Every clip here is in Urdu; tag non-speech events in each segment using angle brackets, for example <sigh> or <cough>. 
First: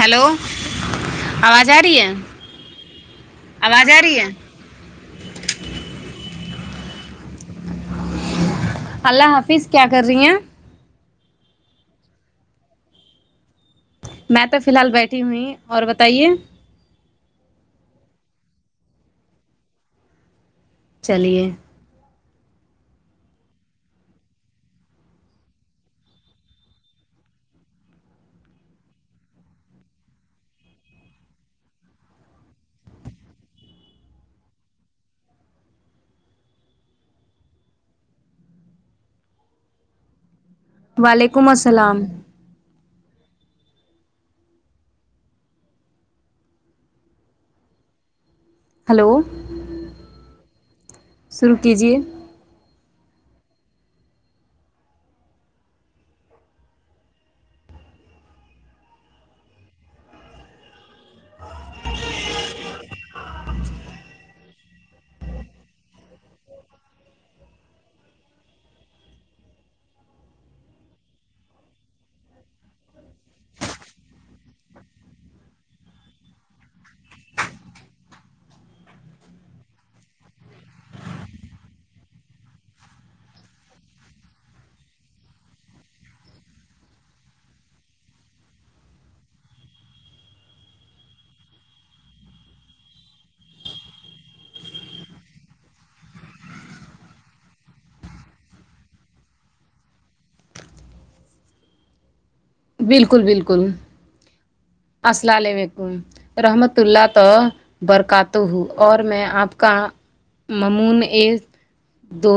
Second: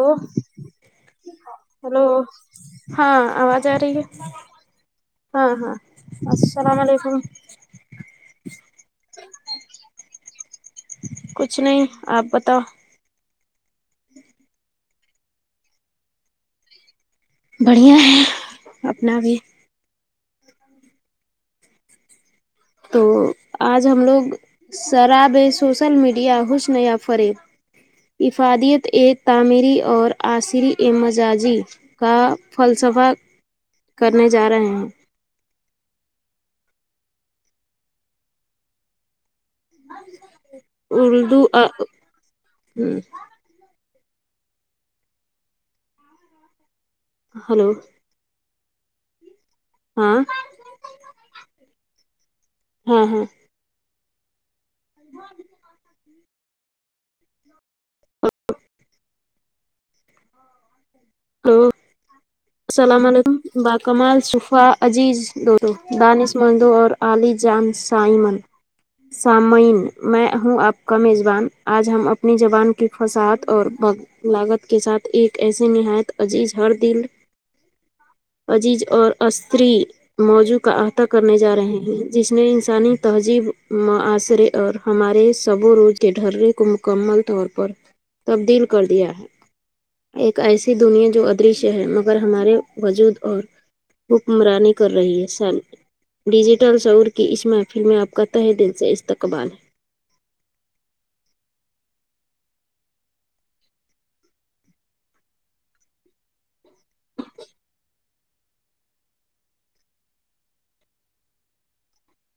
ا <unintelligible> آواز آ رہی ہلو ہے ہاں آواز آ رہی ہے ہاں ہاں السلام علیکم اللہ حافظ کیا کر رہی ہیں کچھ نہیں آپ بتاؤ میں تو فی الحال بیٹھی ہوئی اور بتائیے <unintelligible> بڑھیا ہے اپنا بھی چلیے تو آج ہم لوگ شراب سوسل میڈیا حشنیا فریب افادیت اے تعمیری اور عصری ا مزاجی کا فلسفہ کرنے جا رہے ہیں اردو وعلیکم ا السلام ہ <unintelligible> ہلو ہلو ہاں شروع کیجیے ہاں ہاں ہاں ہلو ہ <unintelligible> السلام علیکم ب کمال صفا عزیز دوست دانش مندو اور <unintelligible> علی جان سائمن سامعین میں ہوں آپ کا میزبان آج ہم اپنی زبان کی فساعت اور لاگت کے ساتھ ایک ایسے نہایت عزیز ہر دل عزیز اور استری موضوع کا احاطہ کرنے جا رہے ہیں جس نے انسانی تہذیب معاصرے اور ہمارے سب روز کے ڈھرے کو مکمل طور پر تبدیل کر دیا ہے ایک ایسی دنیا جو ادریشہ ہے مگر ہمارے وجود اور حکمرانی کر رہی ہے س <unintelligible> ڈیجیٹل سعور کی اس محفل میں آپ کا تہ دل سے استقبال ہے بالکل بالکل السلام علیکم رحمت اللہ تو برکات تو ہوں اور میں آپ کا ممون ایک دو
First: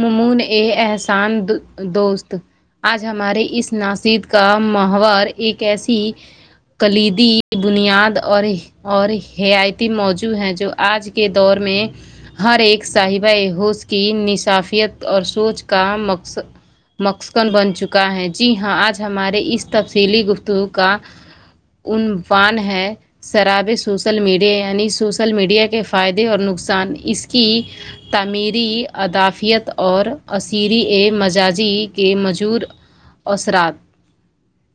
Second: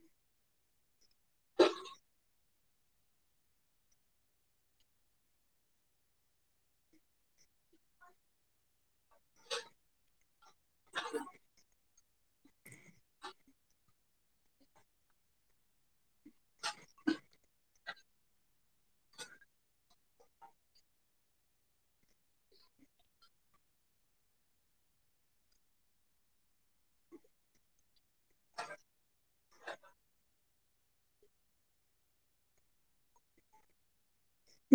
ممن یہ احسان دو دوست آج ہمارے اس ناسد کا محور ایک ایسی کلیدی کی بنیاد اور اور حیاایتی موجع ہیں جو آج کے دور میں ہر ایک صاحبہ ہووش کی نصافیت اور سوچ کا مقص مخصن بن چکا ہے جی ہاں آج ہمارے اس تفصیلی گفتگو کا عنفان ہے <unintelligible> شرابے سوسل میڈیا یعنی سوسل میڈیا کے فائدے اور نقصان اس کی تعمیری ادافیت اور اسثری ا مجاجی کے مجور اثرات <unintelligible>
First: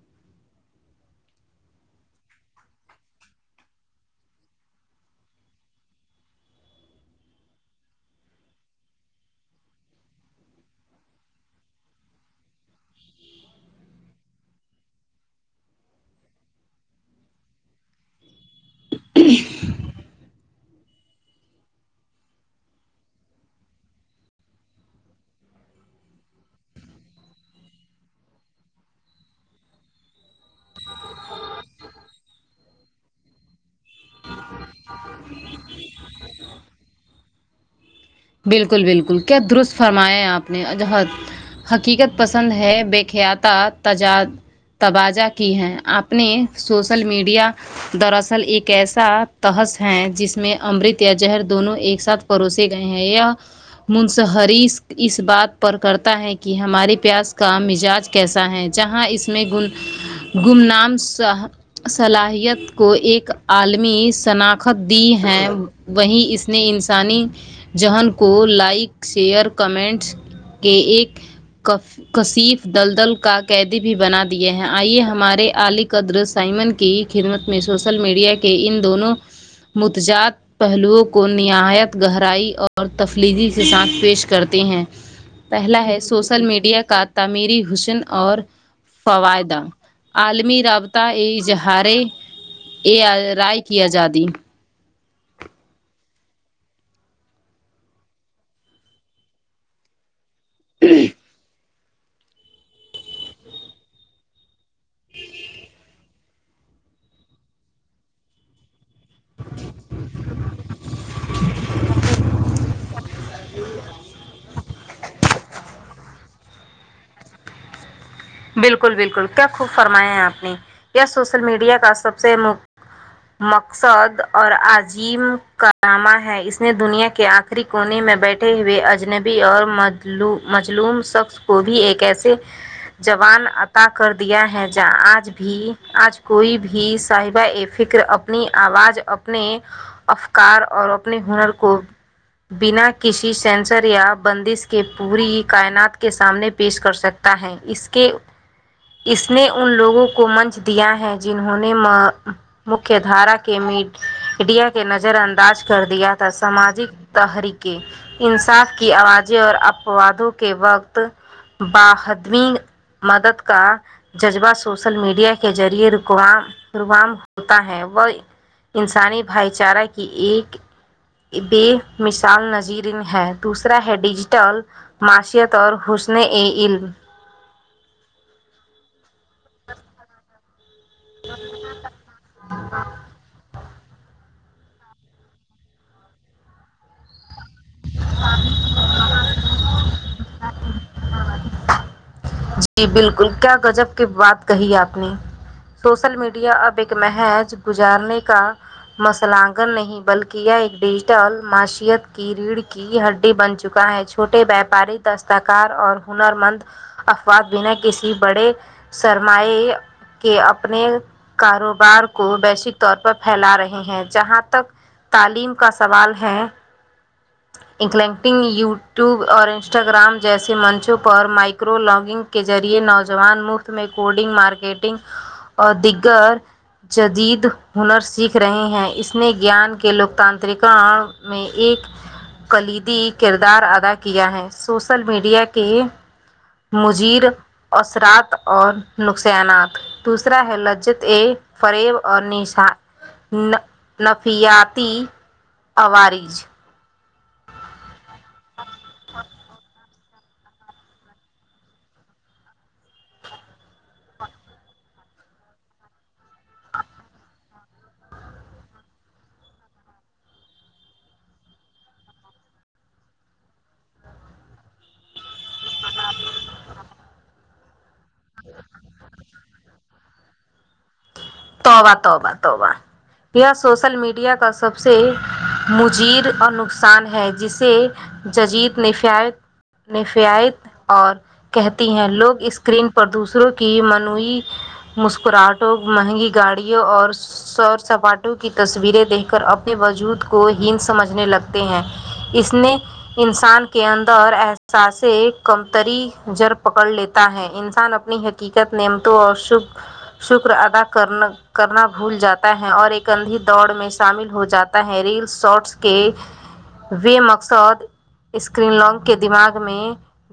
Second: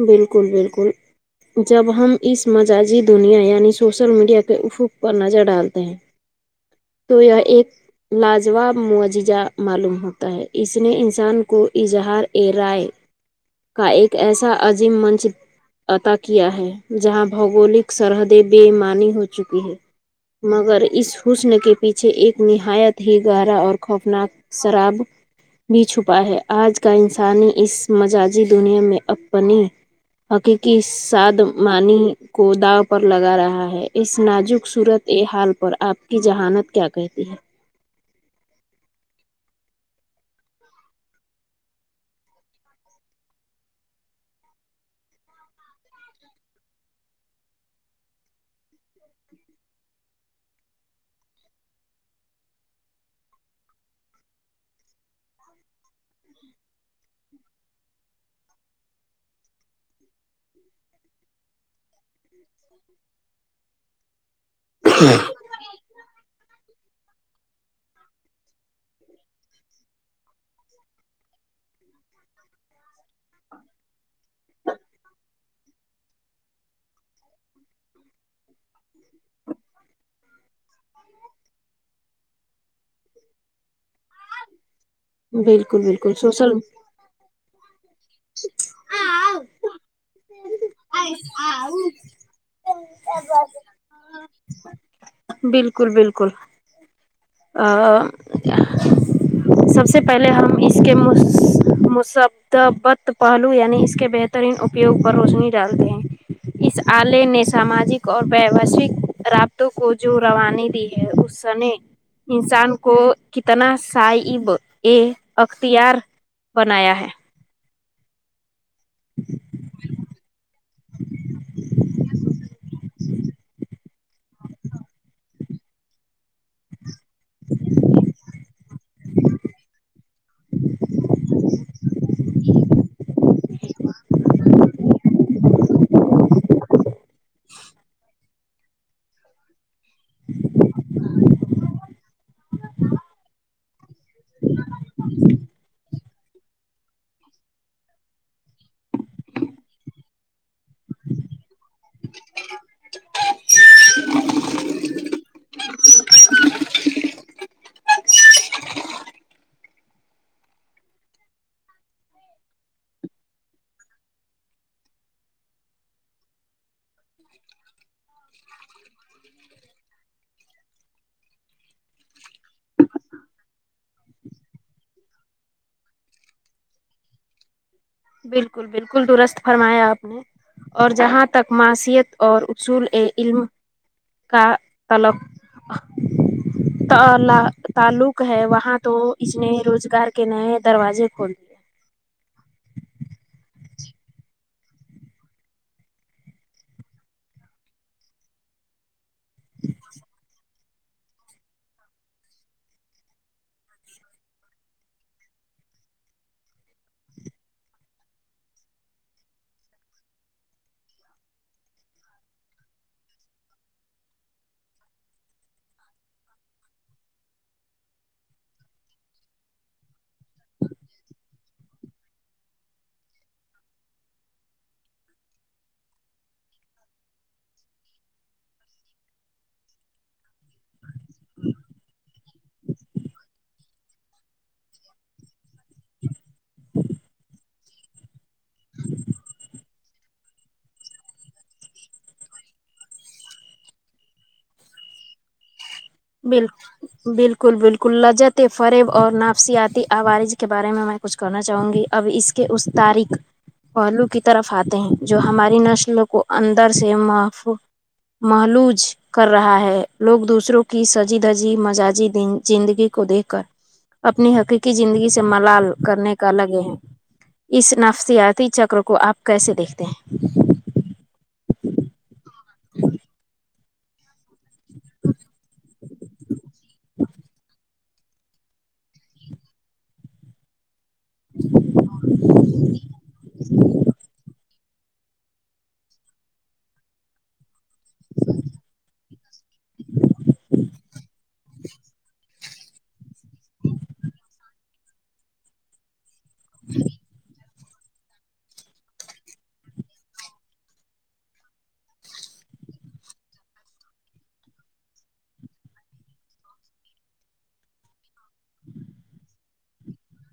بالکل بالکل جب ہم اس مزجی دنیا یعنی سوشل میڈیا کے احوق پر نظر ڈالتے ہیں <inaudible> تو یہ ایک لاجواب معججہ معلوم ہوتا ہے اس نے انسان کو اظہار ا رائے کا ایک ایسا عظیم منچ عط کیا ہے جہاں بھگولک سرحد بےمانی ہو چکی ہے <unintelligible> مگر اس حسن کے پیچھے ایک نہایت ہی گہرا اور خوفناک شراب بھی چھپا ہے آج کا انسانی اس مزجی دنیا میں اب <unintelligible> ب <unintelligible> حقیقی سادمانی کو داو پر لگا رہا ہے اس نازک صورت بے حال پر آپ کی جہانت کیا کہتی ہے <unintelligible> بالکل بالکل کیا درست فرمایا ہے آپ نے عجہد حقیقت پسند ہے بے خیاط تجاد توجہ کی ہیں آپ نے سوسل میڈیا <unintelligible> دراصل ایک ایسا تحس ہے جس میں امرت یا جہر دونوں ایک ساتھ پروسے گئے <unintelligible> منصہریس اس بات پر کرتا ہے کہ ہمارے پیاس کا مزاج <unintelligible> کیسا ہے جہاں اس میں گمنام صلاحیت <unintelligible> کو ایک عالمی شناخت دی ہے وہی اس نے انسانی <unintelligible> جہن کو لائک شیئر کمنٹس کے ایک کصف دلدل کا قیدی بھی بنا دیے ہیں آئیے ہمارے علی قدر سائمن کی خدمت میں سوشل میڈیا کے <unintelligible> ان دونوں متجاد پہلوؤں کو نہایت گہرائی <unintelligible> تفلیلیی کے ساتھ پیش کرتے ہیں ہے بالکل پہلا ہے بالکل سوشل میڈیا کا تعمیری حسن اور فوائدہ عالمی رابط <unintelligible> ا اظہارے ا رائے کیا جاادی <unintelligible> بالکل بالکل <unintelligible> سب سے پہلے ہم اس کے م <unintelligible> مبت پہلو یعنی اس کے بہترین اپیوگ پر روشنی ڈالتے ہیں <unintelligible> اس آلے نے ساماجک اور ووشک رابطوں کو جو روانیے دی ہے اس س نے <unintelligible> انسان کو کتنا صائب ا اختیار بنایا ہے بالکل بالکل کیا خوب فرمایا ہیں آپ نے یہ سوشل میڈیا کا سب سے م مک <inaudible> سعود اور عظیم کرامہ ہے اس نے دنیا کے آخری کونے میں بیٹھے ہوئے اجنبی اور مجلوم شخص کو بھی ایک ایسے جوان عطا کر دیا ہے جا آج بھی آج کوئی بھی صاحبہ ا فکر اب اپنی آواز اپنے افکار اور اپنے ہنر کو بنا کسی سینسر یا بندش کے پوری کائنات کے سامنے پیش کر سکتا ہے اس کہ اس نے ان لوگوں کو منچ دیا دیا ہیں جنہوں نے مکہ دھارا کے میڈ ڈیا کے نظر انداز کر دیا تھا سماجک تحرقے انصاف کی آوازیں اور اپوادوں کے وقت بدین مدد کا جذبہ سوشل میڈیا کے ذریعے رکوام روام ہوتا ہے وہ انسانی بھائی چارہ کی ایک بے مثال نظیر ہے دوسرا ہے ڈیجیٹل معیشیت اور حسن ا علم بالکل بالکل درست فرمایا آپ نے اور جہاں تک معاشیت اور اصول ایک علم کا طلب <unintelligible> تعلق ہے وہاں تو اس نے روزگار کے نئے دروازے کھولے جی بالکل کیا گجب کی بات کہی آپ نے سوشل میڈیا اب ایک محج گزارنے کا مسلگن نہیں بلکہ یہ ایک ڈیجیٹل معیشت کی ریڑھ کی ہڈی بن چکا ہے چھوٹے ویاپاری دستکار اور ہنر مند افواد بنا کسی بڑے سرماائے کہ اپنے کاروبار کو ویشک طور پر پھیلا رہے ہیں جہاں تک تعلیم کا سوال ہے لینٹنگ یو ٹیوب اور انسٹاگرام جیسے منچوں پر مائکو لاگنگ کے ذریعے نوجوان مفت میں کوڈنگ مارکیٹنگ اور دیگر جدید ہنر سیکھ رہے ہیں اس نے گیان کے لوکتاانترکا اور میں ایک کلیدی کردار ادا کیا ہے سوشل میڈیا کے مجیر اثرات اور نقصانات دوسرا ہے لجت اے فریب اور نشا ن نفیاتی ب بالکل بالکل لجت فریب اور نافسیاتی عوارج کے بارے میں میں کچھ کرنا چاہوں گی اب اس کے اس تاریخ پہلو کی طرف آتے ہیں جو ہماری نسل کو اندر سے مف محلوج کر رہا ہے لوگ دوسروں کو کی سجی دجی مزاجی زندگی کو دیکھ کر اپنی حقیقی زندگی سے ملال کرنے کا الگے ہیں اس نفسیاتی چکر کو آپ کیسے دیکھتے ہیں توبا توبا توبا یہ سوشل میڈیا کا سب سے مجیر اور نقصان ہے جس سے ججید نفیایت اور کہتی ہیں لوگ اسکرین پردسروں کی منوعی مسکراہٹوں مہنگی گاڑیوں اور س سپاٹوں کی تصویریں دیکھ کر اپنے وجود کو ہین سمجھنے لگتے ہیں اس نے انسان کے اندر احساسے کمتری جر پکڑ لیتا ہے انسان اپنی حقیقت نیمتوں اور ش شکر ادا کرنا کرنا بھول جاتا ہے اور ایک انندھی دوڑ میں شامل ہو جاتا ہے ریلس شارٹس کے وہ مقصد اسکرین لگ کے دماغ میں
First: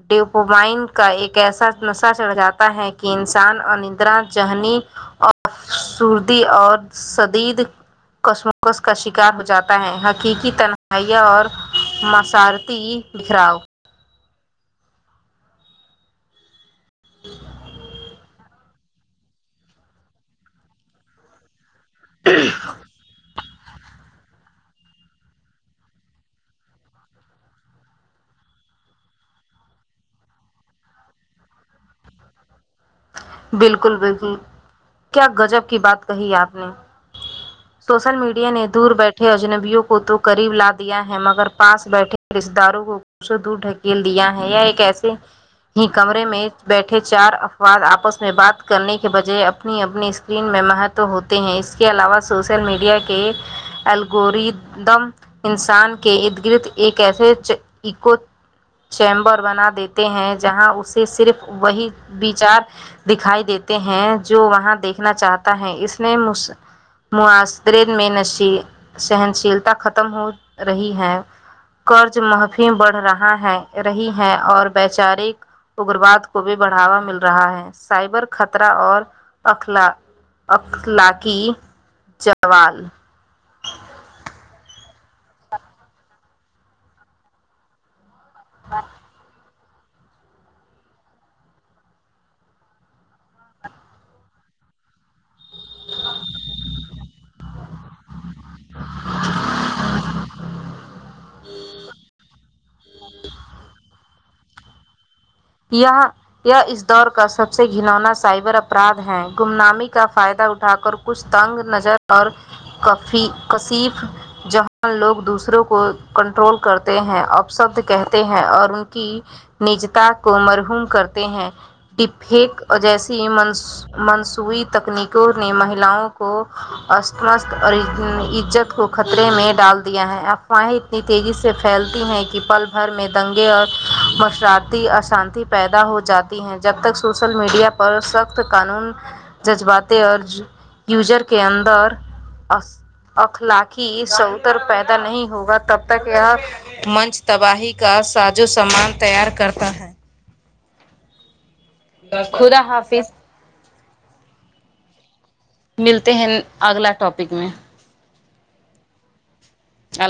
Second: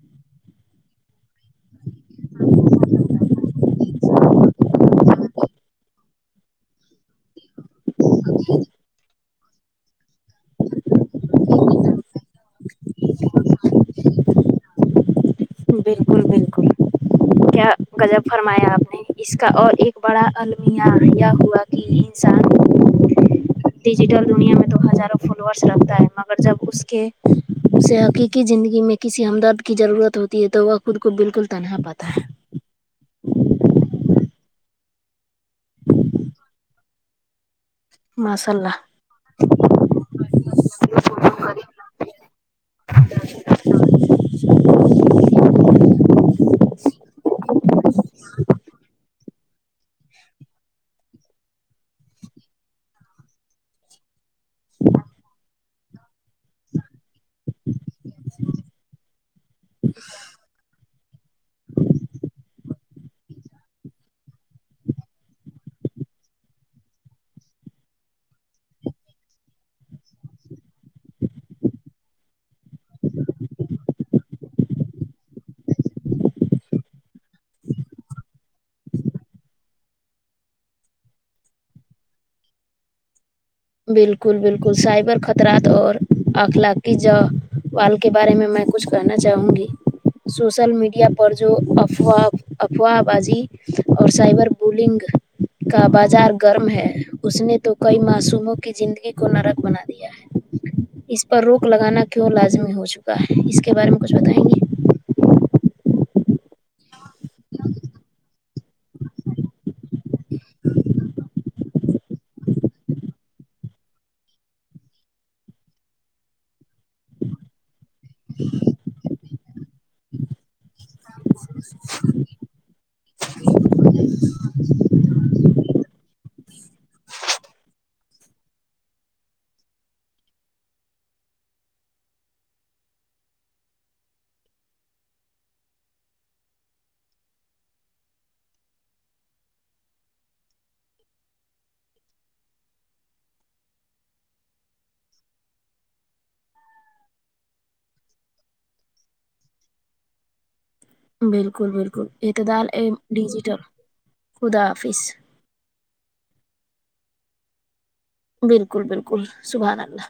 ڈیوپومائن کا ایک ایسا نشہ چڑھ جاتا ہے کہ انسان اوردرا ذہنی اف سردی اور شدید قسموںس کا شکار ہو جاتا ہے حقیقی تنہائیا اور مسارتی گراؤ بالکل بالکل کیا گجب فرمایا آپ نے اس کا اور ایک بڑا المیہ یہ ہوا کہ ان <inaudible> ڈیجیٹل دنیا میں تو ہزاروں فالوس رکھتا ہے مگر جب اس کے اس سے حقیقی زندگی میں کسی ہمدرد کی ضرورت ہوتی ہے تو وہ خود کو بالکل تنہا پاتا ہے بالکل بالکل کیا گجب کی بات کہی آپ نے سوشل میڈیا ماشاء نے اللہ دور بیٹھے اجنبیوں کو تو قریب لا دیا ہے مگر پاس بیٹھے رشتے داروں کو دور ڈھکیل دیا ہے یا ایک ایسے ہی کمرے میں بیٹھے چار واد آپس میں بات کرنے کے بجائے اپنی اپنی اسکرین میں مہتو ہوتے ہیں اس کے علاوہ سوشل میڈیا کے الگوردم انسان کے کہ اد گرد ایک ایسےکو چیمبر بنا دیتے ہیں جہاں اسے صرف وہی بیچ دکھائی دیتے ہیں جو وہاں دیکھنا چاہتا ہے اس نے م ماصرن میں نش سہنشیلتا ختم ہو رہی ہے قرض محفی بڑھ رہا ہے رہی ہے اور وچارک اگگرواد کو بھی بڑاوا ملتا رہا ہے سائبر خطرہ اور اخلاقی چوال بالکل بالکل سائبر خطرات اور اخلاقی ج وال کے بارے میں میں کچھ کہنا چاہوں گی سوشل میڈیا پر جو افاہ افواہ بازی اور سائبر بولنگ کا بازار گرم ہے اس نے تو کئی معصوموں کی زندگی کو نرک بنا دیا ہے اس پر روک لگانا کیوں لازمی ہو چکا ہے اس کے بارے میں کچھ ستائیں گے یہ یہ اس دور کا سب سے گھلونا سائبر اپرادھ ہیں گم نامک کا فائدہ اٹھا کر کچھ تنگ نظر اور کسیف جہاں لوگ دوسروں کو کنٹرول کرتے ہیں اور شبد کہتے ہیں اور ان کی نجتا کو مرحوم کرتے ہیں ڈپیک جیسی منصوبی تکنیکوں نے مہیؤں کو اسمس اور عزت کو خطرے میں ڈال دیا ہے افواہیں تیزی سے پھیلتی ہیں کہ پل بھر میں دنگے اور مشرات اثر شانتی پیدا ہو جاتی ہے جب تک سوشل میڈیا پر سخت قانون جذباتیں اور یوزر کے اندر اخلاقی سوتر پیدا نہیں ہوگا تب تک یہ منچ تباہی کا سازو سامان تیار کرتا ہے بالکل بالکل خدا اعتدال حافظ ا ڈیجیٹل خدا حافظ ملتے ہیں اگلا ٹاپک میں بالکل بالکل سبح اللہ